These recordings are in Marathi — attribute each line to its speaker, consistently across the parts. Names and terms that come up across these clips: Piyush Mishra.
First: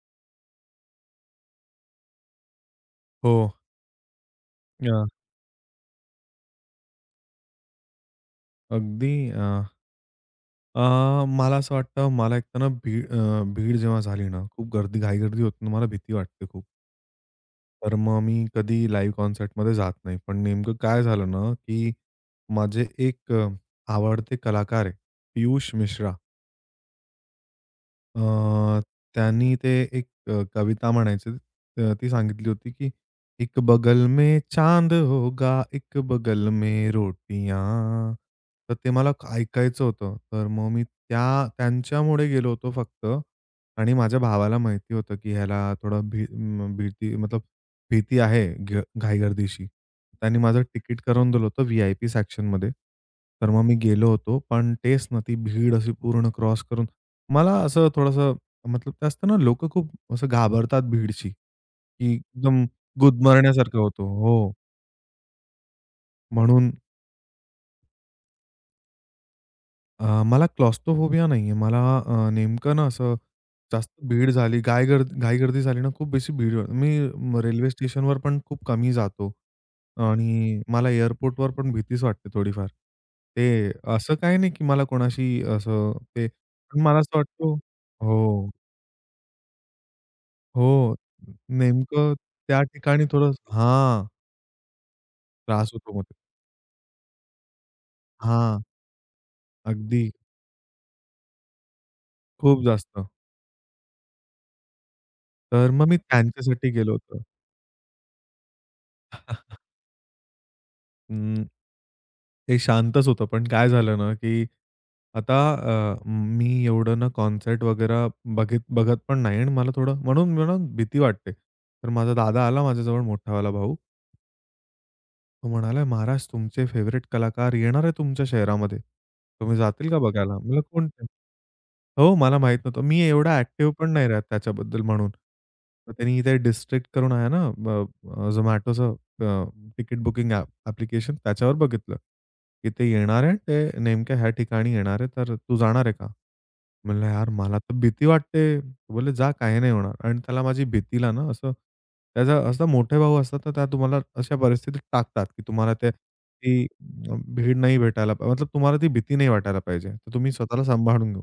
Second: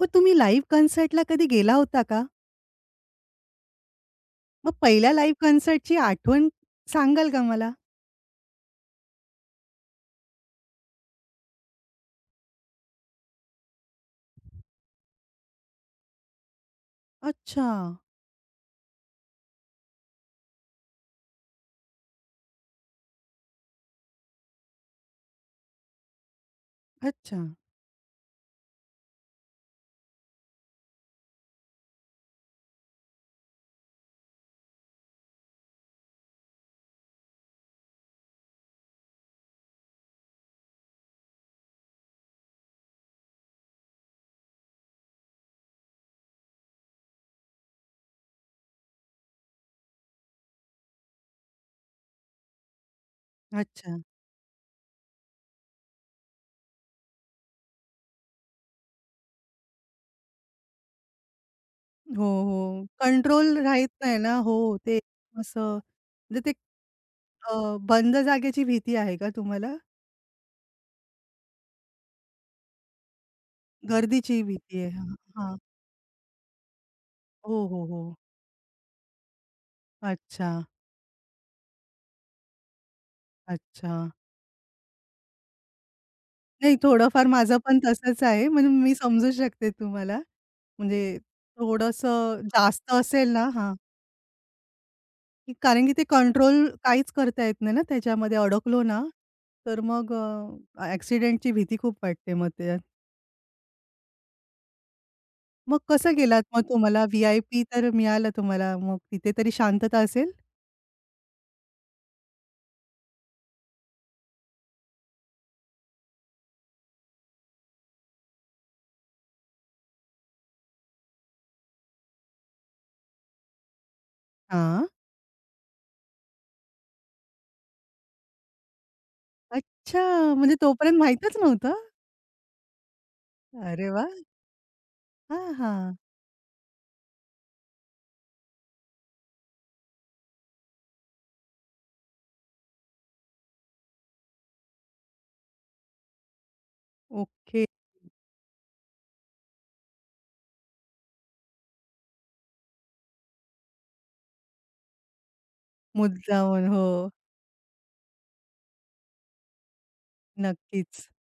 Speaker 1: मग तुम्ही लाईव्ह कॉन्सर्टला कधी गेला होता का?
Speaker 2: हो.
Speaker 1: मग
Speaker 2: अ,
Speaker 1: पहिल्या लाईव्ह कॉन्सर्टची आठवण सांगाल का मला?
Speaker 2: अगदी अ, अ, मला असं वाटतं मला एक तर ना भीड भीड जेव्हा झाली ना, खूप गर्दी घाई-गर्दी होते ना, मला भीती वाटते खूप.
Speaker 1: अच्छा,
Speaker 2: तर मग मी कधी लाईव्ह कॉन्सर्टमध्ये जात नाही. पण नेमकं काय झालं ना, की माझे एक आवडते कलाकार आहे, पियुष मिश्रा.
Speaker 1: अच्छा,
Speaker 2: अ, त्यांनी ते एक कविता म्हणायची. ती सांगितली होती, की "एक बगल में चांद होगा, एक बगल में रोटियाँ." तर ते मला ऐकायचं होतं. तर मग मी त्यांच्यामुळे गेलो होतो फक्त आणि माझ्या भावाला माहिती होतं, की ह्याला थोडं भीती मतलब भीती आहे घाईगर्दीशी. त्यांनी माझं तिकीट करून दिलं होतं व्ही-आय-पी सेक्शनमध्ये. तर मग मी
Speaker 1: अच्छा.
Speaker 2: गेलो होतो. पण तेच ना, ती भीड अशी पूर्ण क्रॉस करून मला असं थोडंसं मतलब ते असतं ना, लोकं खूप असं घाबरतात भीडशी, की
Speaker 1: हो,
Speaker 2: एकदम
Speaker 1: हो. कंट्रोल
Speaker 2: गुदमरण्यासारखं
Speaker 1: राहत
Speaker 2: होतो.
Speaker 1: नाही ना.
Speaker 2: हो.
Speaker 1: हो, ते असं म्हणजे ते
Speaker 2: म्हणून
Speaker 1: अ, बंद जागेची भीती आहे का तुम्हाला?
Speaker 2: मला क्लॉस्ट्रोफोबिया नाहीये. मला नेमकं ना असं जास्त भीड
Speaker 1: गर्दीची
Speaker 2: झाली,
Speaker 1: भीती आहे. हां, हां.
Speaker 2: घाईगर्दी झाली ना, खूप बेसी भीड
Speaker 1: हो,
Speaker 2: रेल्वे
Speaker 1: हो, हो.
Speaker 2: स्टेशनवर पण खूप कमी जातो
Speaker 1: अच्छा,
Speaker 2: आणि मला एअरपोर्टवर पण भीतीच वाटते थोडीफार. ते
Speaker 1: अच्छा.
Speaker 2: असं काही नाही, की मला कोणाशी असं ते
Speaker 1: नाही,
Speaker 2: पण मला असं
Speaker 1: थोडंफार
Speaker 2: वाटतो
Speaker 1: माझं पण तसंच आहे.
Speaker 2: हो.
Speaker 1: म्हणून मी समजू शकते तुम्हाला.
Speaker 2: हो.
Speaker 1: म्हणजे
Speaker 2: नेमकं
Speaker 1: थोडंसं
Speaker 2: त्या
Speaker 1: जास्त
Speaker 2: ठिकाणी
Speaker 1: असेल
Speaker 2: थोडं
Speaker 1: ना हां.
Speaker 2: हां,
Speaker 1: की
Speaker 2: त्रास
Speaker 1: कारण की
Speaker 2: होतो
Speaker 1: ते
Speaker 2: मग.
Speaker 1: कंट्रोल काहीच करता येत नाही ना, त्याच्यामध्ये
Speaker 2: हां,
Speaker 1: अडकलो ना, तर
Speaker 2: अगदी
Speaker 1: मग ॲक्सिडेंटची भीती खूप वाटते मग
Speaker 2: खूप
Speaker 1: त्यात.
Speaker 2: जास्त. तर
Speaker 1: मग
Speaker 2: मग मी
Speaker 1: कसं गेलात? मग
Speaker 2: त्यांच्यासाठी गेलो
Speaker 1: तुम्हाला
Speaker 2: होतो.
Speaker 1: व्ही-आय-पी तर मिळालं, तुम्हाला मग तिथे तरी शांतता असेल?
Speaker 2: अं, ते शांतच होतं. पण काय झालं ना, की आता मी एवढं ना कॉन्सर्ट वगैरे बघत पण नाही आणि मला थोडं म्हणून मला भीती वाटते. तर माझा दादा आला माझ्याजवळ मोठावाला भाऊ.
Speaker 1: हां.
Speaker 2: तो म्हणाला, "महाराज, तुमचे फेवरेट कलाकार येणार आहे तुमच्या शहरामध्ये. तुम्ही जातील का
Speaker 1: अच्छा,
Speaker 2: बघायला?"
Speaker 1: म्हणजे
Speaker 2: म्हणलं,
Speaker 1: तोपर्यंत
Speaker 2: "कोणते?"
Speaker 1: माहीतच नव्हतं?
Speaker 2: हो, मला माहीत नव्हतं. मी एवढा ॲक्टिव्ह
Speaker 1: अरे
Speaker 2: पण
Speaker 1: वाह!
Speaker 2: नाही राहत त्याच्याबद्दल म्हणून.
Speaker 1: हां,
Speaker 2: मग
Speaker 1: हां.
Speaker 2: त्यांनी ते डिस्ट्रिक्ट करून आहे ना अ, अ, Zomatoचं अ, तिकीट बुकिंग ॲप्लिकेशन त्याच्यावर बघितलं, की ते येणार आहे. ते नेमक्या ह्या ठिकाणी येणार आहे, तर तू जाणार आहे का? म्हणलं, "यार, मला
Speaker 1: ओके.
Speaker 2: तर भीती वाटते." बोलले, "जा, काही नाही होणार." आणि त्याला माझी भीतीला ना असं त्याचा असं मोठे भाऊ असतात तर त्या तुम्हाला अशा परिस्थितीत टाकतात, की तुम्हाला ते ती
Speaker 1: मुद्दामून. हो,
Speaker 2: भीड नाही मतलब तुम्हाला ती भीती नाही वाटायला पाहिजे. तर तुम्ही स्वतःला
Speaker 1: नक्कीच.
Speaker 2: सांभाळून घेऊ.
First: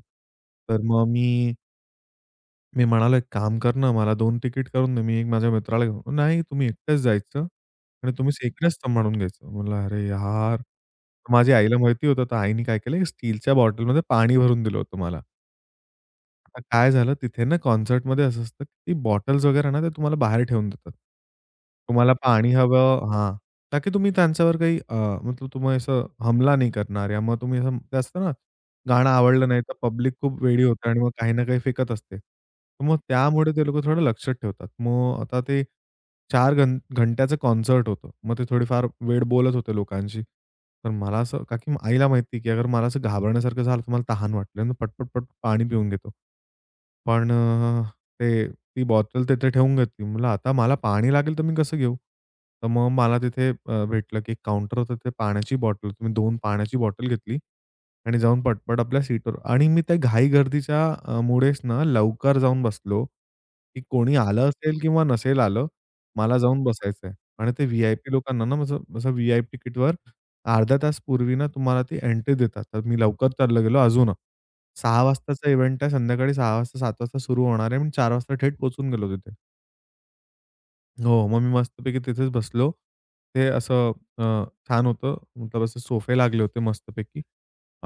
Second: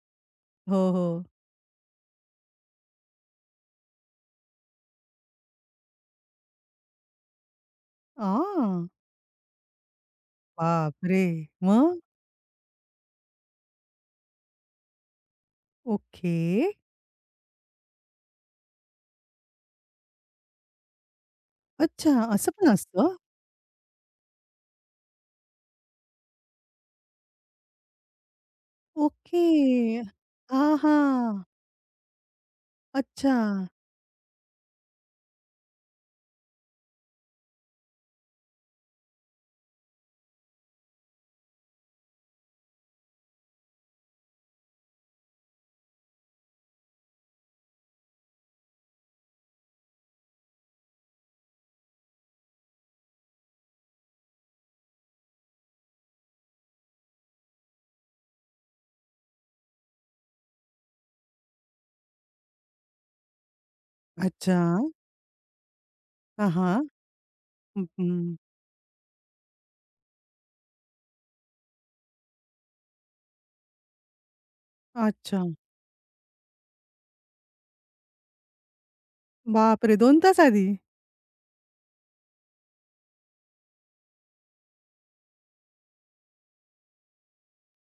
Speaker 1: हो,
Speaker 2: तर
Speaker 1: हो.
Speaker 2: मग मी मी म्हणालो, "एक काम कर ना, मला 2 तिकीट करून दे, मी एक माझ्या मित्राला घेऊन." "नाही, तुम्ही एकटेच जायचं आणि तुम्ही एकटेच
Speaker 1: आह!
Speaker 2: सांभाळून घ्यायचं." म्हणलं, "अरे यार!"
Speaker 1: बापरे!
Speaker 2: माझ्या आईला
Speaker 1: मग?
Speaker 2: माहिती होतं, तर आईने काय केलं, स्टीलच्या बॉटलमध्ये पाणी भरून दिलं होतं मला.
Speaker 1: ओके.
Speaker 2: आता काय झालं तिथे ना कॉन्सर्टमध्ये असं असतं, की ती बॉटल्स वगैरे ना ते तुम्हाला बाहेर ठेवून देतात.
Speaker 1: अच्छा,
Speaker 2: तुम्हाला
Speaker 1: असं
Speaker 2: पाणी
Speaker 1: पण
Speaker 2: हवं
Speaker 1: असतं?
Speaker 2: हां. ताकी तुम्ही त्यांच्यावर काही मतलब तुम्ही असं हमला नाही करणार या मग तुम्ही असं ते असतं ना, गाणं
Speaker 1: ओके.
Speaker 2: आवडलं नाही तर पब्लिक खूप वेडी
Speaker 1: हां,
Speaker 2: होते आणि मग काही
Speaker 1: हां.
Speaker 2: ना काही फेकत असते. तर मग
Speaker 1: अच्छा.
Speaker 2: त्यामुळे ते लोकं थोडं लक्षात ठेवतात. मग आता ते 4 घंट्याचं कॉन्सर्ट होतं. मग ते थोडेफार वेळ बोलत होते लोकांशी. तर मला असं का की आईला माहिती, की अगर मला असं घाबरण्यासारखं झालं, तर मला तहान वाटली आणि पटपट-पट पाणी पिऊन घेतो. पण ते ती बॉटल तिथे ठेवून घेतली. म्हणलं आता मला पाणी लागेल, तर मी कसं घेऊ? तर मग मला तिथे भेटलं की एक काउंटर होतं तिथे पाण्याची बॉटल होती. मी पाण्याची बॉटल घेतली आणि जाऊन पटपट आपल्या सीटवर आणि मी त्या घाई-गर्दीच्या मुळेच ना लवकर जाऊन बसलो, की कोणी आलं
Speaker 1: अच्छा.
Speaker 2: असेल किंवा नसेल आलं मला
Speaker 1: हां,
Speaker 2: जाऊन
Speaker 1: हां.
Speaker 2: बसायचंय आणि ते
Speaker 1: हं,
Speaker 2: व्ही-आय-पी
Speaker 1: हं.
Speaker 2: लोकांना ना माझं माझं व्ही-आय-पी तिकीटवर अर्धा तास पूर्वी ना तुम्हाला ती एंट्री देतात. तर मी लवकर चालला गेलो अजून. 6:00
Speaker 1: अच्छा.
Speaker 2: वाजताचा इव्हेंट आहे. संध्याकाळी 6:00 वाजता 7:00 वाजता सुरू होणार आहे. मी 4:00 वाजता थेट पोहचून गेलो तिथे.
Speaker 1: बापरे! 2 तास आधी?
Speaker 2: हो, मग मी मस्तपैकी तिथेच बसलो. ते असं छान होतं. मतलब असे सोफे लागले होते मस्तपैकी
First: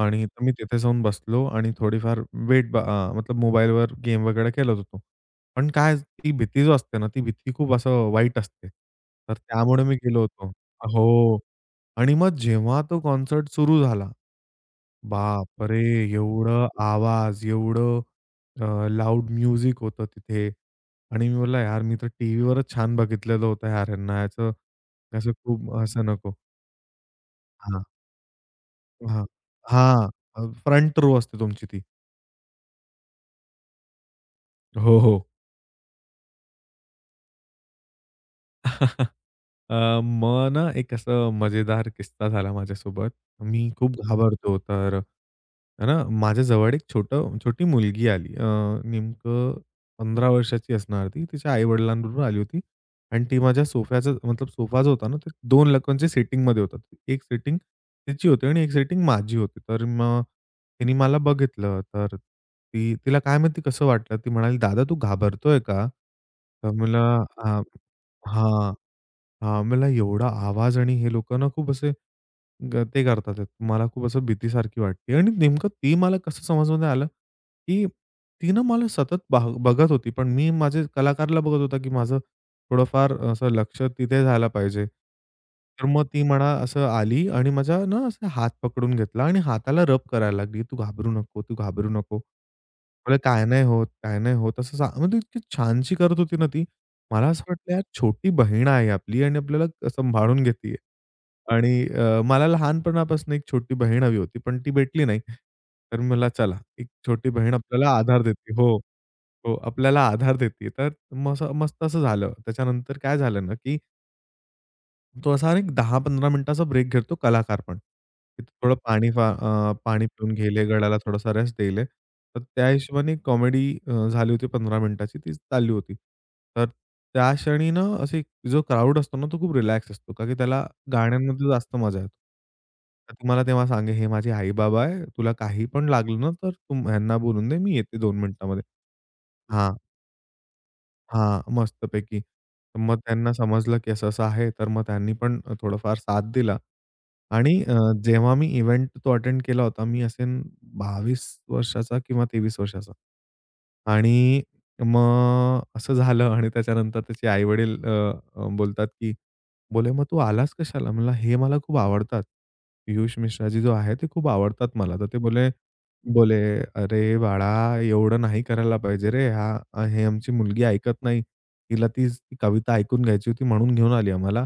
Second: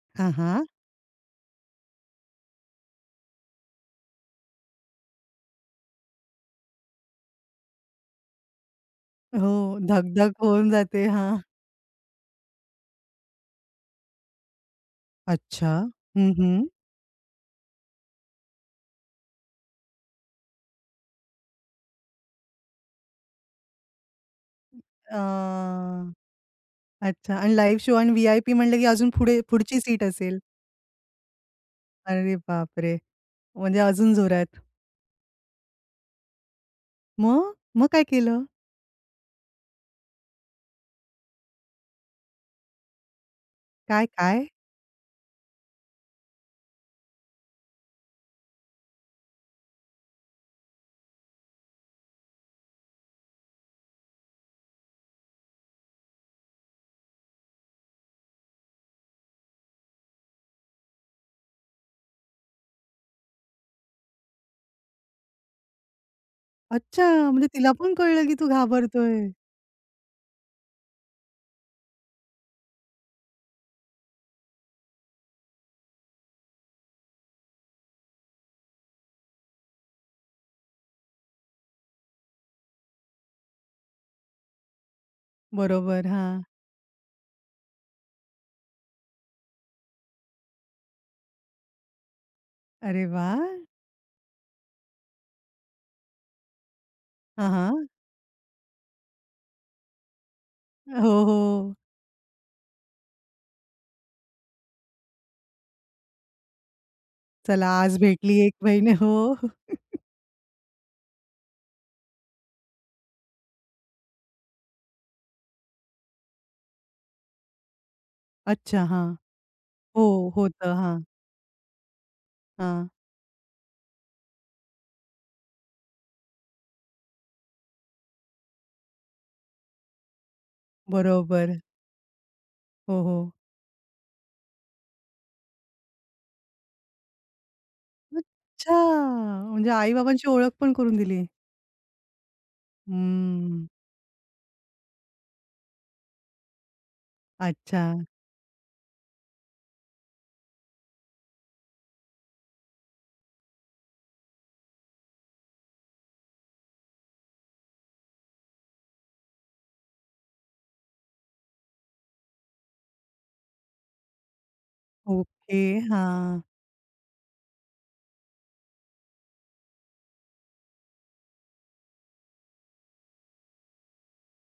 Speaker 2: आणि
Speaker 1: हां,
Speaker 2: तर मी
Speaker 1: हां.
Speaker 2: तिथे जाऊन बसलो आणि थोडीफार मतलब मोबाईलवर गेम वगैरे खेळत होतो. पण काय ती भीती जो असते ना, ती भीती खूप असं वाईट असते. तर
Speaker 1: हो,
Speaker 2: त्यामुळे मी गेलो
Speaker 1: धक-धक
Speaker 2: होतो.
Speaker 1: होऊन जाते. हां.
Speaker 2: हो आणि मग जेव्हा तो कॉन्सर्ट सुरू झाला
Speaker 1: अच्छा.
Speaker 2: बापरे!
Speaker 1: हं, हं.
Speaker 2: एवढं आवाज, एवढं लाउड म्युझिक होतं तिथे. आणि मी बोलला, "यार, मी तर टीव्हीवरच छान बघितलेलं होतं यार ह्यांना याचं
Speaker 1: अ,
Speaker 2: असं खूप असं नको."
Speaker 1: अच्छा, आणि लाईव्ह
Speaker 2: हां,
Speaker 1: शो आणि व्ही-आय-पी म्हणलं की अजून
Speaker 2: हां.
Speaker 1: पुढे पुढची सीट
Speaker 2: हां.
Speaker 1: असेल.
Speaker 2: फ्रंट रो असते तुमची ती.
Speaker 1: अरे बापरे! म्हणजे अजून जोरात.
Speaker 2: हो, हो.
Speaker 1: मग? मग काय केलं?
Speaker 2: मग ना एक असं मजेदार किस्सा झाला माझ्यासोबत. मी खूप
Speaker 1: काय, काय?
Speaker 2: घाबरतो तर आहे ना, माझ्या जवळ एक छोटी मुलगी आली. नेमकं 15 वर्षाची असणार ती. तिच्या आई-वडिलांबरोबर आली होती आणि ती माझ्या सोफ्याचा मतलब सोफा जो होता ना, ते 2 लोकांच्या सीटिंगमध्ये होता. एक सीटिंग तिची होती आणि एक सीटिंग माझी होती. तर मग तिने मला बघितलं, तर ती तिला काय माहिती कसं वाटलं? ती म्हणाली, "दादा, तू घाबरतोय का?" तर मला
Speaker 1: अच्छा, म्हणजे
Speaker 2: हां,
Speaker 1: तिला पण कळलं की तू घाबरतोय.
Speaker 2: आम्हाला एवढा आवाज आणि हे लोकं ना खूप असे ते करतात आहेत. मला खूप असं भीतीसारखी वाटते आणि नेमकं ते मला कसं समजमध्ये आलं, की ती ना मला सतत बघत होती. पण मी माझे कलाकारला बघत होता, की माझं थोडंफार असं लक्ष तिथे झालं पाहिजे. तर मग
Speaker 1: बरोबर.
Speaker 2: ती
Speaker 1: हां.
Speaker 2: म्हणा असं आली आणि माझा ना असा हात पकडून घेतला आणि हाताला रब करायला लागली, "तू घाबरू नको, तू घाबरू नको."
Speaker 1: अरे
Speaker 2: म्हटलं,
Speaker 1: वाह!
Speaker 2: "काय नाही होत, काय नाही होत." असं सा म्हणजे इतकी छानशी करत होती ना ती. मला असं
Speaker 1: हां,
Speaker 2: वाटलं यार
Speaker 1: हां.
Speaker 2: छोटी बहीण आहे आपली आणि आपल्याला सांभाळून घेतीये.
Speaker 1: हो,
Speaker 2: आणि
Speaker 1: हो.
Speaker 2: मला लहानपणापासून एक छोटी बहीण हवी होती, पण ती भेटली नाही. तर मला चला एक छोटी बहीण
Speaker 1: चला,
Speaker 2: आपल्याला
Speaker 1: आज
Speaker 2: आधार
Speaker 1: भेटली एक
Speaker 2: देते. हो,
Speaker 1: बहीण. हो. हो.
Speaker 2: हो. आपल्याला आधार देते. तर मस्त असं झालं. त्याच्यानंतर काय झालं ना, की तो असा एक 10-15 मिनिटाचा ब्रेक घेतो कलाकार पण. की थोडं
Speaker 1: अच्छा, हां. हो,
Speaker 2: पाणी पिऊन घेले,
Speaker 1: होतं.
Speaker 2: गळ्याला
Speaker 1: हां,
Speaker 2: थोडासा रेस्ट देले. तर त्या
Speaker 1: हां.
Speaker 2: हिशोबाने कॉमेडी झाली होती 15 मिनिटाची ती चालली होती. तर त्या क्षणी ना असे जो क्राउड असतो ना तो खूप रिलॅक्स असतो. का की त्याला गाण्यांमध्ये
Speaker 1: बरोबर.
Speaker 2: जास्त मजा येतो.
Speaker 1: हो,
Speaker 2: तर
Speaker 1: हो.
Speaker 2: ती मला तेव्हा सांगे, "हे माझे आई-बाबा आहे. तुला काही पण लागलं ना तर तू ह्यांना बोलून दे. मी येते 2 मिनिटामध्ये."
Speaker 1: अच्छा! म्हणजे
Speaker 2: हां.
Speaker 1: आई-बाबांची ओळख पण करून दिली.
Speaker 2: हां, मस्तपैकी. तर मग त्यांना
Speaker 1: हम्म.
Speaker 2: समजलं, की असं-असं आहे. तर मग त्यांनी पण थोडंफार साथ दिला. आणि
Speaker 1: अच्छा.
Speaker 2: जेव्हा मी इव्हेंट तो अटेंड केला होता, मी असेन 22 वर्षाचा किंवा 23 वर्षाचा. आणि मग असं झालं आणि त्याच्यानंतर त्याचे आई-वडील अ, अ, बोलतात, की बोलले, "मग तू आलास कशाला?" म्हणलं, "हे मला खूप आवडतात. पियुष मिश्राजी जो आहे, ते खूप आवडतात मला." तर ते
Speaker 1: ओके.
Speaker 2: बोले,
Speaker 1: हां.
Speaker 2: "अरे बाळा, एवढं नाही करायला पाहिजे रे. हे आमची मुलगी ऐकत नाही. तिला ती ती कविता ऐकून घ्यायची होती म्हणून घेऊन आली आम्हाला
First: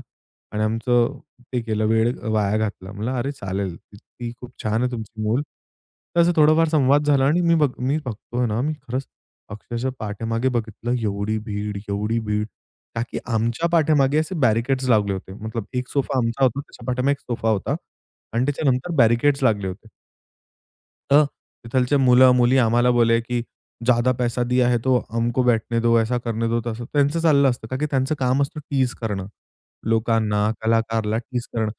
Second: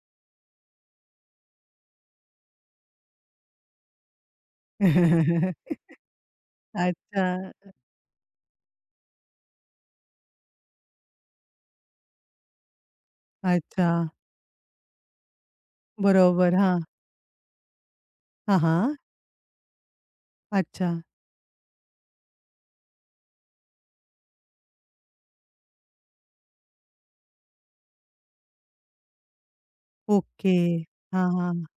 Speaker 2: आणि आमचं ते केलं, वेळ वाया घातला." म्हणलं, "अरे चालेल, ती ती खूप छान आहे तुमची मूल." तसं थोडंफार संवाद
Speaker 1: अच्छा,
Speaker 2: झाला आणि मी बघतोय ना, मी खरंच अक्षरशः पाठीमागे बघितलं, एवढी भीड, एवढी भीड. का की आमच्या
Speaker 1: अच्छा.
Speaker 2: पाठीमागे असे बॅरिकेड्स लावले होते. मतलब एक सोफा आमचा
Speaker 1: बरोबर.
Speaker 2: होता,
Speaker 1: हां.
Speaker 2: त्याच्या पाठीमागे एक सोफा होता आणि
Speaker 1: हां,
Speaker 2: त्याच्यानंतर
Speaker 1: हां.
Speaker 2: बॅरिकेड्स लागले होते.
Speaker 1: अच्छा.
Speaker 2: तो तिथलचे मुलं-मुली आम्हाला बोले, की "ज्यादा पैसा दिया है, तो हमको बैठने दो, ऐसा करने दो, तसं." त्यांचं चाललं असतं का की त्यांचं काम असतं टीज करणं. लोकांना,
Speaker 1: ओके.
Speaker 2: कलाकारला
Speaker 1: हां,
Speaker 2: टीज
Speaker 1: हां.
Speaker 2: करणं.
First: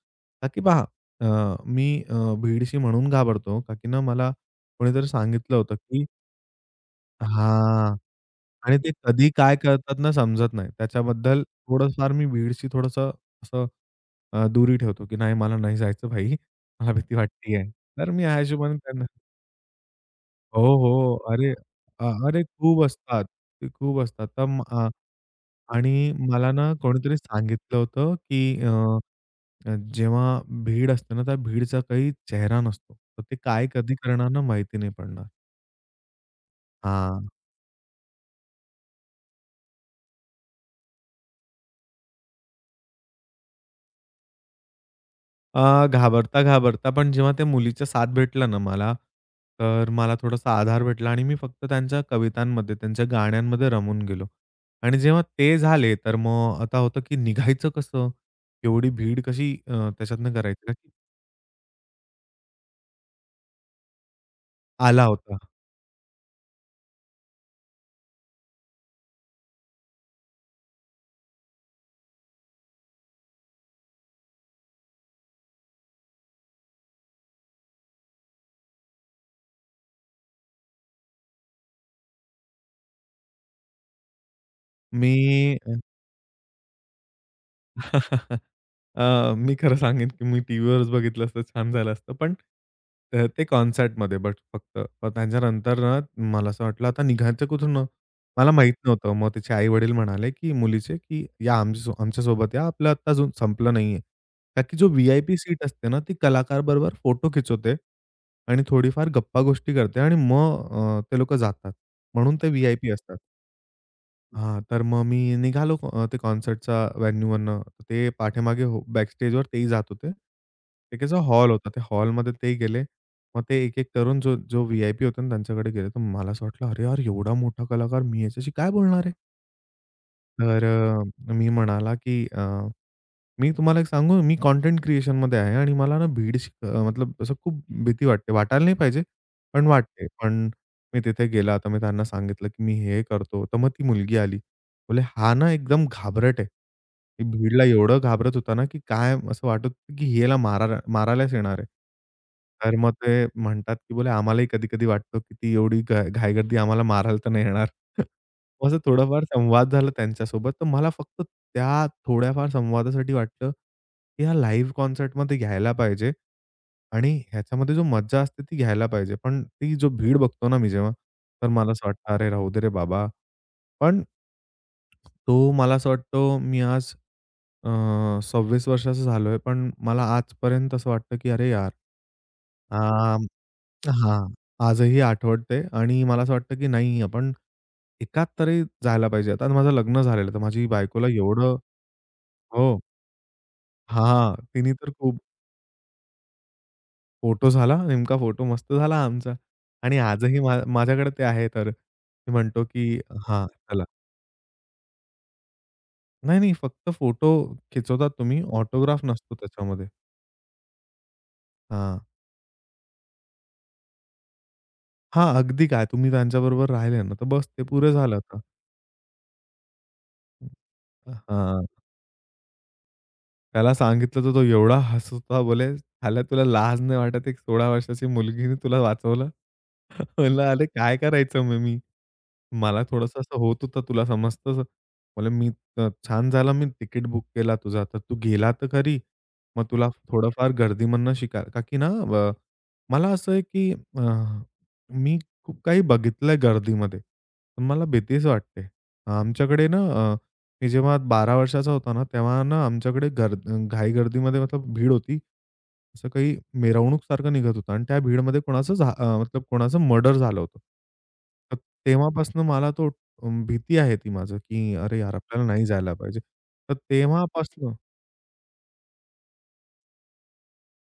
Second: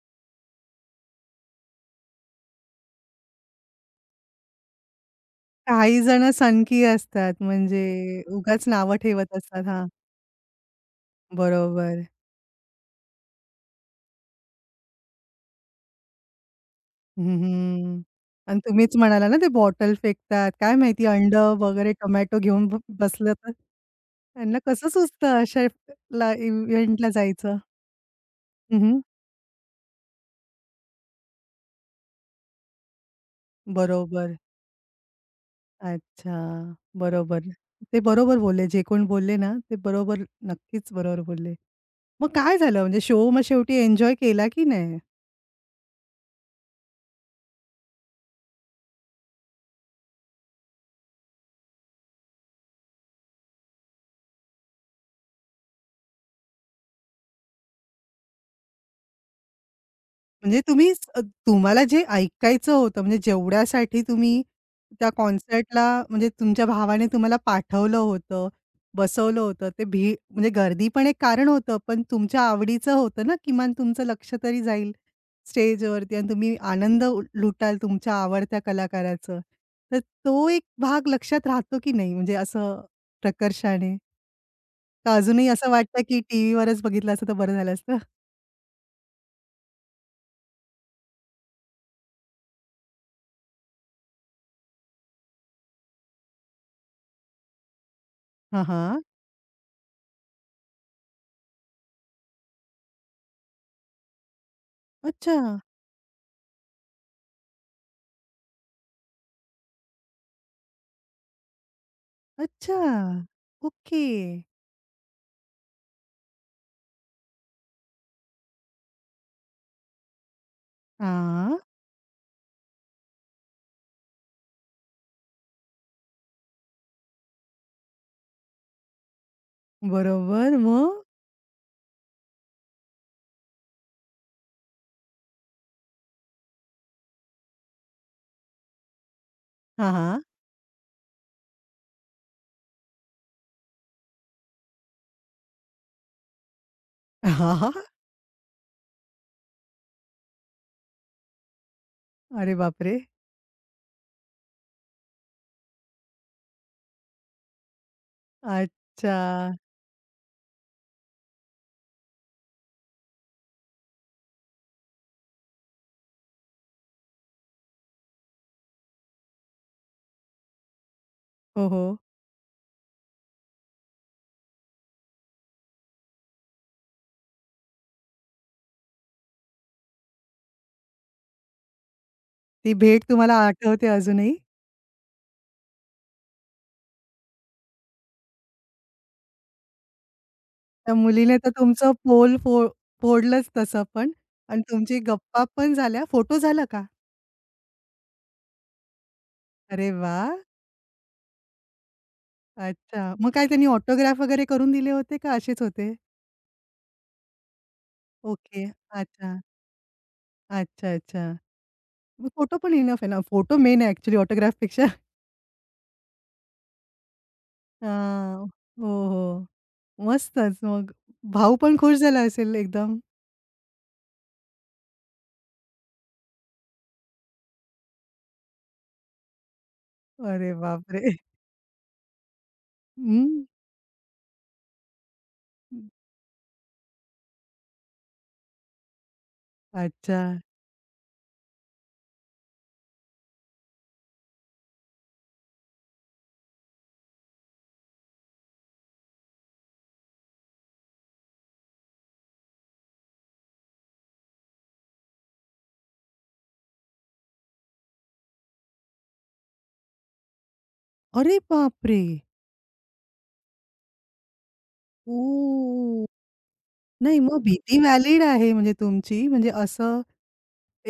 Speaker 2: का की पहा अ, मी अ, भीडशी म्हणून घाबरतो का की ना मला कोणीतरी सांगितलं होतं,
Speaker 1: काही
Speaker 2: की
Speaker 1: जण सनकी असतात,
Speaker 2: हां.
Speaker 1: म्हणजे उगाच
Speaker 2: आणि ते
Speaker 1: नावं
Speaker 2: कधी
Speaker 1: ठेवत
Speaker 2: काय
Speaker 1: असतात. हां.
Speaker 2: करतात ना समजत नाही. त्याच्याबद्दल
Speaker 1: बरोबर.
Speaker 2: थोडंफार मी भीडशी थोडंसं असं दुरी ठेवतो, की नाही मला नाही जायचं भाई. मला भीती
Speaker 1: हं,
Speaker 2: वाटते
Speaker 1: हं.
Speaker 2: तर मी ह्या
Speaker 1: आणि
Speaker 2: हिशोबाने
Speaker 1: तुम्हीच
Speaker 2: त्यांना
Speaker 1: म्हणाला ना, ते बॉटल फेकतात.
Speaker 2: हो,
Speaker 1: काय माहिती
Speaker 2: हो.
Speaker 1: अंड,
Speaker 2: अरे,
Speaker 1: वगैरे टोमॅटो
Speaker 2: अरे
Speaker 1: घेऊन
Speaker 2: खूप असतात.
Speaker 1: बसलं तर
Speaker 2: ते खूप असतात.
Speaker 1: त्यांना कसं सुचतं अशा
Speaker 2: आणि
Speaker 1: ला
Speaker 2: मला ना
Speaker 1: इव्हेंटला
Speaker 2: कोणीतरी
Speaker 1: जायचं?
Speaker 2: सांगितलं होतं, की अ,
Speaker 1: हं, हं.
Speaker 2: अ, जेव्हा भीड असते ना, त्या भीडचा काही चेहरा नसतो. तर ते काय कधी करणार
Speaker 1: बरोबर.
Speaker 2: ना माहिती नाही पडणार.
Speaker 1: अच्छा.
Speaker 2: हां.
Speaker 1: बरोबर. ते बरोबर बोलले. जे कोण बोलले ना, ते बरोबर नक्कीच बरोबर बोलले. मग काय झालं? म्हणजे शो मग शेवटी एन्जॉय केला की नाही?
Speaker 2: घाबरता-घाबरता पण जेव्हा त्या मुलीचा साथ भेटला ना मला, तर मला थोडासा आधार भेटला आणि मी फक्त त्यांच्या कवितांमध्ये, त्यांच्या गाण्यांमध्ये रमून गेलो. आणि जेव्हा ते झाले, तर मग आता होतं की निघायचं कसं? एवढी भीड कशी त्याच्यातनं
Speaker 1: म्हणजे
Speaker 2: करायची?
Speaker 1: तुम्ही स तुम्हाला जे ऐकायचं होतं, म्हणजे जेवढ्यासाठी तुम्ही
Speaker 2: आला
Speaker 1: त्या
Speaker 2: होता.
Speaker 1: कॉन्सर्टला, म्हणजे तुमच्या भावाने तुम्हाला पाठवलं होतं, बसवलं होतं, ते भी म्हणजे गर्दी पण एक कारण होतं, पण तुमच्या आवडीचं होतं ना, किमान तुमचं लक्ष तरी जाईल स्टेजवरती आणि तुम्ही आनंद लुटाल तुमच्या आवडत्या कलाकाराचं. तर तो एक भाग लक्षात राहतो की नाही, म्हणजे असं प्रकर्षाने? का अजूनही
Speaker 2: मी
Speaker 1: असं वाटतं की टीव्हीवरच बघितलं असतं तर बरं झालं असतं?
Speaker 2: मी खरं सांगेन, की मी टीव्हीवरच बघितलं असतं छान झालं असतं. पण ते कॉन्सर्टमध्ये बट फक्त. पण त्याच्यानंतर ना मला असं वाटलं आता निघायचं कुठून? ना? मला
Speaker 1: हां,
Speaker 2: माहीत
Speaker 1: हां.
Speaker 2: नव्हतं. मग तिचे आई-वडील म्हणाले, की मुलीचे, की "या आमच्यासोबत या. आपलं आत्ता अजून संपलं नाहीये." का की जो
Speaker 1: अच्छा.
Speaker 2: व्ही-आय-पी सीट असते ना, ती कलाकारबरोबर फोटो खिचवते आणि थोडीफार गप्पा-गोष्टी करते आणि मग ते लोकं जातात. म्हणून ते
Speaker 1: अच्छा.
Speaker 2: व्ही-आय-पी असतात.
Speaker 1: ओके.
Speaker 2: हां, तर मग मी निघालो ते कॉन्सर्टच्या व्हेन्यूवरनं. ते पाठीमागे हो बॅकस्टेजवर तेही जात होते. ते कसा हॉल
Speaker 1: हां.
Speaker 2: होता. त्या हॉलमध्ये तेही गेले. मग ते एक-एक करून जो जो व्ही-आय-पी होता ना, त्यांच्याकडे गेले. तर मला असं वाटलं, "अरे यार, एवढा मोठा कलाकार मी याच्याशी काय बोलणार आहे?"
Speaker 1: बरोबर.
Speaker 2: तर
Speaker 1: मग?
Speaker 2: मी म्हणाला, की मी तुम्हाला एक सांगू, मी कंटेंट क्रिएशनमध्ये आहे आणि मला ना मतलब असं खूप भीती वाटते. वाटायला नाही पाहिजे, पण
Speaker 1: हां,
Speaker 2: वाटते.
Speaker 1: हां.
Speaker 2: पण मी तिथे गेला, तर मी त्यांना सांगितलं, की मी हे करतो. तर मग ती मुलगी आली. बोले, "हा ना एकदम घाबरट आहे." ती
Speaker 1: हां,
Speaker 2: भीडला
Speaker 1: हां.
Speaker 2: एवढं घाबरत होता ना, की काय असं वाटत होतं, की याला मारायलाच येणार आहे.
Speaker 1: अरे
Speaker 2: तर मग
Speaker 1: बापरे!
Speaker 2: ते म्हणतात, की बोले, "आम्हालाही कधी-कधी वाटतं, की ती एवढी घाईगर्दी आम्हाला मारायला तर नाही येणार." असं
Speaker 1: अच्छा.
Speaker 2: थोडाफार संवाद झाला त्यांच्यासोबत. तर मला फक्त त्या थोड्याफार संवादासाठी वाटलं, की हा लाईव्ह कॉन्सर्टमध्ये घ्यायला पाहिजे आणि ह्याच्यामध्ये जो मज्जा असते ती घ्यायला पाहिजे. पण ती जो भीड बघतो ना मी जेव्हा, तर
Speaker 1: हो,
Speaker 2: मला असं
Speaker 1: हो.
Speaker 2: वाटतं, "अरे राहू दे रे बाबा." पण तो मला असं वाटतो मी आज अ, 26 वर्षाचा झालोय, पण मला आजपर्यंत असं वाटतं, की "अरे यार,
Speaker 1: ती
Speaker 2: आ
Speaker 1: भेट तुम्हाला आठवते
Speaker 2: हां.
Speaker 1: अजूनही?
Speaker 2: आजही आठवते आणि मला असं वाटतं, की नाही आपण एकात तरी जायला पाहिजे. आता माझं लग्न झालेलं, तर माझी
Speaker 1: त्या
Speaker 2: बायकोला
Speaker 1: मुलीने तर
Speaker 2: एवढं
Speaker 1: तुमचं पोल फो
Speaker 2: हो.
Speaker 1: फोडलंच तसं, पण
Speaker 2: हां.
Speaker 1: आणि
Speaker 2: तिने तर
Speaker 1: तुमची
Speaker 2: खूप
Speaker 1: गप्पा पण झाल्या. फोटो झाला का?
Speaker 2: फोटो झाला, नेमका फोटो मस्त झाला आमचा
Speaker 1: अरे
Speaker 2: आणि
Speaker 1: वाह!
Speaker 2: आजही माझ्याकडे ते आहे तर. मी म्हणतो, की
Speaker 1: अच्छा. मग काय
Speaker 2: हां,
Speaker 1: त्यांनी
Speaker 2: चला.
Speaker 1: ऑटोग्राफ वगैरे करून दिले होते का असेच होते?
Speaker 2: नाही, नाही. फक्त फोटो खिचवतात तुम्ही,
Speaker 1: ओके.
Speaker 2: ऑटोग्राफ
Speaker 1: अच्छा.
Speaker 2: नसतो त्याच्यामध्ये.
Speaker 1: अच्छा, अच्छा.
Speaker 2: हां.
Speaker 1: मग फोटो पण इनफ आहे ना. फोटो मेन आहे ॲक्चुअली ऑटोग्राफपेक्षा.
Speaker 2: हां, अगदी काय तुम्ही त्यांच्याबरोबर राहिले ना, तर बस ते पुरे झालं आता.
Speaker 1: हां. हो, हो. मस्तच मग. भाऊ
Speaker 2: हां.
Speaker 1: पण खुश झाला असेल एकदम.
Speaker 2: त्याला सांगितलं तर तो एवढा हसत होता बोले, "साल्या तुला लाज नाही वाटत? एक 16 वर्षाची मुलगीने तुला वाचवलं." म्हणलं,
Speaker 1: अरे
Speaker 2: "अरे काय
Speaker 1: बापरे!
Speaker 2: करायचं मग मी? मला थोडंसं
Speaker 1: हं.
Speaker 2: असं होत होतं तुला समजतं." म्हणलं, "मी छान झालं मी तिकीट बुक केला तुझा, तर तू गेला तर खरी. मग तुला
Speaker 1: अच्छा.
Speaker 2: थोडंफार गर्दीमधनं शिका." का की ना मला असं आहे की मी खूप काही बघितलंय गर्दीमध्ये. पण मला भीतीच वाटते. आमच्याकडे ना मी जेव्हा 12 वर्षाचा होता ना, तेव्हा ना आमच्याकडे घाईगर्दीमध्ये मतलब भीड होती. असं काही मिरवणूकसारखं निघत होतं आणि त्या भीडमध्ये कोणाचं झा अ, मतलब कोणाचं मर्डर झालं होतं.
Speaker 1: अरे
Speaker 2: तर
Speaker 1: बापरे!
Speaker 2: तेव्हापासून मला तो भीती आहे ती माझं, की "अरे यार, आपल्याला नाही जायला
Speaker 1: ओह!
Speaker 2: पाहिजे." तर
Speaker 1: नाही, मग
Speaker 2: तेव्हापासून
Speaker 1: भीती व्हॅलिड आहे म्हणजे तुमची. म्हणजे असं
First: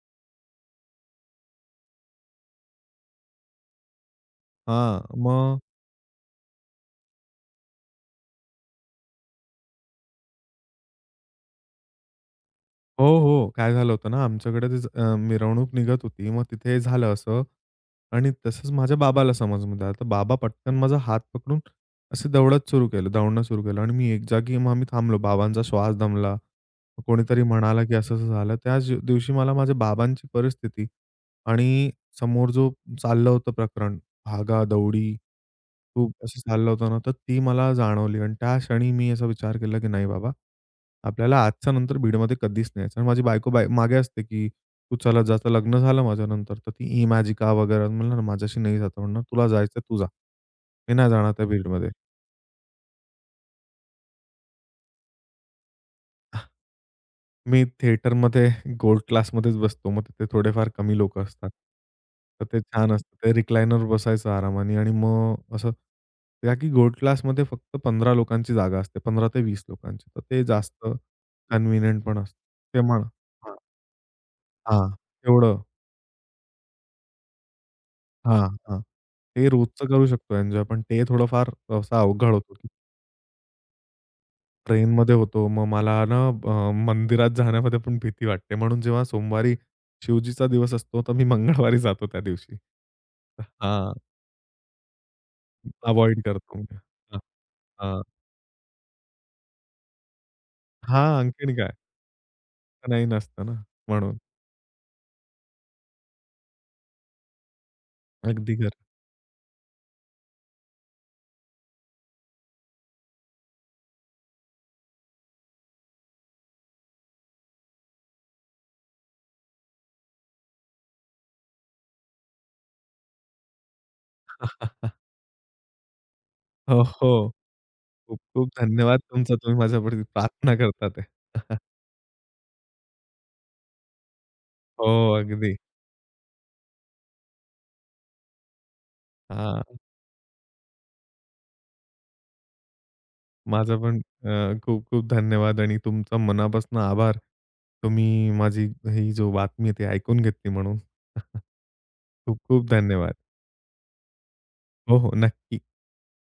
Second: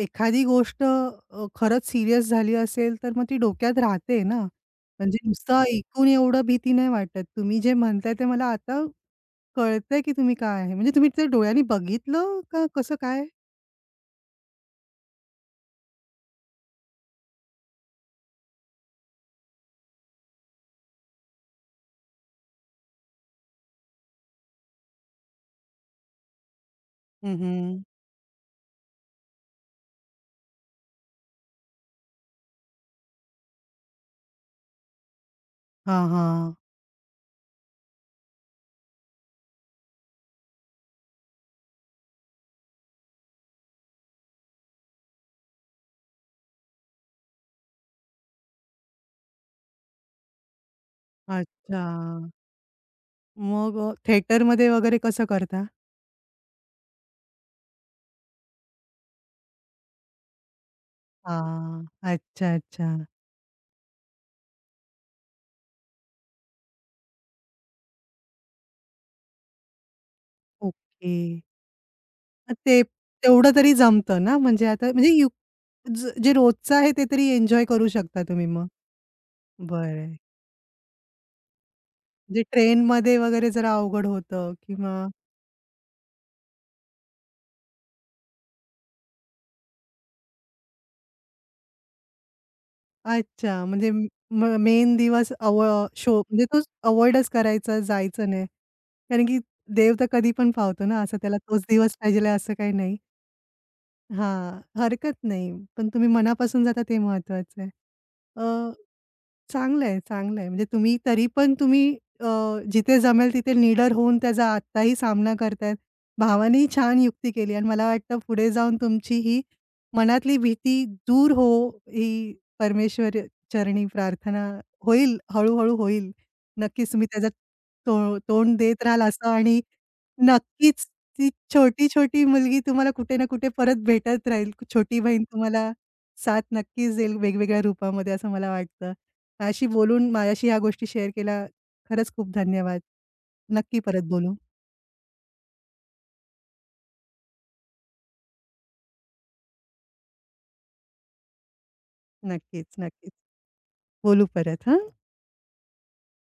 Speaker 1: एखादी गोष्ट खरंच सीरियस झाली असेल, तर मग ती डोक्यात राहते ना.
Speaker 2: हां,
Speaker 1: म्हणजे नुसतं
Speaker 2: मग
Speaker 1: ऐकून एवढं भीती नाही वाटत. तुम्ही जे म्हणताय ते मला आता कळतंय की तुम्ही काय आहे. म्हणजे तुम्ही ते डोळ्यांनी बघितलं का कसं
Speaker 2: हो,
Speaker 1: काय?
Speaker 2: हो. काय झालं होतं ना, आमच्याकडे ते मिरवणूक निघत होती. मग तिथे झालं असं आणि तसंच माझ्या बाबाला समजमध्ये आलं. तर बाबा पटकन माझा हात पकडून असं दौडत सुरू केलं, धावणं सुरू केलं आणि मी एक जागी मग आम्ही थांबलो. बाबांचा श्वास दमला. मग
Speaker 1: हं,
Speaker 2: कोणीतरी
Speaker 1: हं.
Speaker 2: म्हणाला, की असं-असं झालं. त्याच दिवशी मला माझ्या बाबांची परिस्थिती आणि समोर जो चाललं होतं प्रकरण, धागा-दौडी
Speaker 1: हां,
Speaker 2: खूप असं
Speaker 1: हां.
Speaker 2: चाललं होतं ना, तर ती मला जाणवली आणि त्या क्षणी मी असा विचार केला, की नाही बाबा, आपल्याला आजच्या नंतर बीडमध्ये कधीच नाही यायचं. आणि माझी बायको बाय मागे असते, की "तू चला जा." तर लग्न झालं माझ्यानंतर, तर ती इमॅजिका वगैरे म्हणलं ना, "माझ्याशी नाही जात." म्हणणार, "तुला जायचं तू जा. मी नाही जाणार त्या
Speaker 1: अच्छा.
Speaker 2: बीडमध्ये."
Speaker 1: मग थिएटरमध्ये वगैरे कसं करता?
Speaker 2: मी थिएटरमध्ये गोल्ड क्लासमध्येच बसतो. मग तिथे थोडेफार कमी लोकं असतात.
Speaker 1: हां. अच्छा,
Speaker 2: तर ते छान
Speaker 1: अच्छा.
Speaker 2: असतं. ते रिक्लायनर बसायचं आरामाने आणि मग असं का की गोल्ड क्लासमध्ये फक्त 15 लोकांची जागा असते. 15 ते 20 लोकांची. तर ते जास्त
Speaker 1: ओके.
Speaker 2: कन्व्हिनियंट पण असतं.
Speaker 1: मग ते
Speaker 2: ते म्हणा
Speaker 1: तेवढं
Speaker 2: हां,
Speaker 1: तरी जमतं ना? म्हणजे
Speaker 2: हां.
Speaker 1: आता म्हणजे यू
Speaker 2: तेवढं
Speaker 1: जे रोजचं आहे ते तरी एन्जॉय करू शकता तुम्ही
Speaker 2: हां,
Speaker 1: मग?
Speaker 2: हां. ते
Speaker 1: बरं
Speaker 2: रोजचं करू
Speaker 1: आहे.
Speaker 2: शकतो एन्जॉय. पण ते थोडंफार असं अवघड
Speaker 1: म्हणजे
Speaker 2: होतं.
Speaker 1: ट्रेनमध्ये वगैरे जरा अवघड होतं किंवा
Speaker 2: ट्रेनमध्ये होतो. मग मला ना मंदिरात जाण्यामध्ये पण भीती वाटते. म्हणून जेव्हा सोमवारी शिवजीचा दिवस असतो, तर मी मंगळवारी जातो त्या दिवशी.
Speaker 1: अच्छा. म्हणजे
Speaker 2: हां,
Speaker 1: मेन दिवस शो
Speaker 2: अव्हॉइड
Speaker 1: म्हणजे
Speaker 2: करतो
Speaker 1: तोच
Speaker 2: मी. हां,
Speaker 1: अव्हॉइडच करायचा,
Speaker 2: हां.
Speaker 1: जायचं नाही. कारण की देव तर कधी पण पावतो ना,
Speaker 2: हां,
Speaker 1: असं त्याला
Speaker 2: आणखीन
Speaker 1: तोच
Speaker 2: काय.
Speaker 1: दिवस पाहिजे असं काही नाही.
Speaker 2: नाही नसतं ना म्हणून.
Speaker 1: हां, हरकत नाही. पण तुम्ही मनापासून जाता, ते महत्वाचं आहे.
Speaker 2: अगदी
Speaker 1: अ,
Speaker 2: खरं.
Speaker 1: चांगलं आहे, चांगलं आहे. म्हणजे तुम्ही तरी पण तुम्ही जिथे जमेल तिथे निडर होऊन त्याचा आत्ताही सामना करतायत. भावानेही छान युक्ती केली आणि मला वाटतं पुढे जाऊन तुमची ही मनातली भीती दूर हो, ही परमेश्वर चरणी प्रार्थना होईल, हळू-हळू होईल.
Speaker 2: हो,
Speaker 1: नक्कीच तुम्ही त्याचं
Speaker 2: हो. खूप-खूप
Speaker 1: तोंड देत
Speaker 2: धन्यवाद
Speaker 1: राहाल असं,
Speaker 2: तुमचा. तुम्ही
Speaker 1: आणि
Speaker 2: माझ्याबद्दल प्रार्थना
Speaker 1: नक्कीच
Speaker 2: करता ते.
Speaker 1: ती छोटी-छोटी मुलगी तुम्हाला कुठे ना कुठे परत भेटत राहील. छोटी
Speaker 2: हो,
Speaker 1: बहीण
Speaker 2: अगदी.
Speaker 1: तुम्हाला साथ नक्कीच देईल वेगवेगळ्या रूपामध्ये असं मला वाटतं.
Speaker 2: हां,
Speaker 1: माझ्याशी बोलून माझ्याशी ह्या गोष्टी शेअर केल्या, खरंच खूप धन्यवाद.
Speaker 2: माझा
Speaker 1: नक्की
Speaker 2: पण
Speaker 1: परत बोलू.
Speaker 2: अ, खूप-खूप धन्यवाद आणि तुमचा मनापासून आभार. तुम्ही माझी ही जो बातमी आहे, ती ऐकून घेतली म्हणून.
Speaker 1: नक्कीच,
Speaker 2: खूप-खूप
Speaker 1: नक्कीच.
Speaker 2: धन्यवाद.
Speaker 1: बोलू परत, हां.
Speaker 2: हो, हो. नक्की.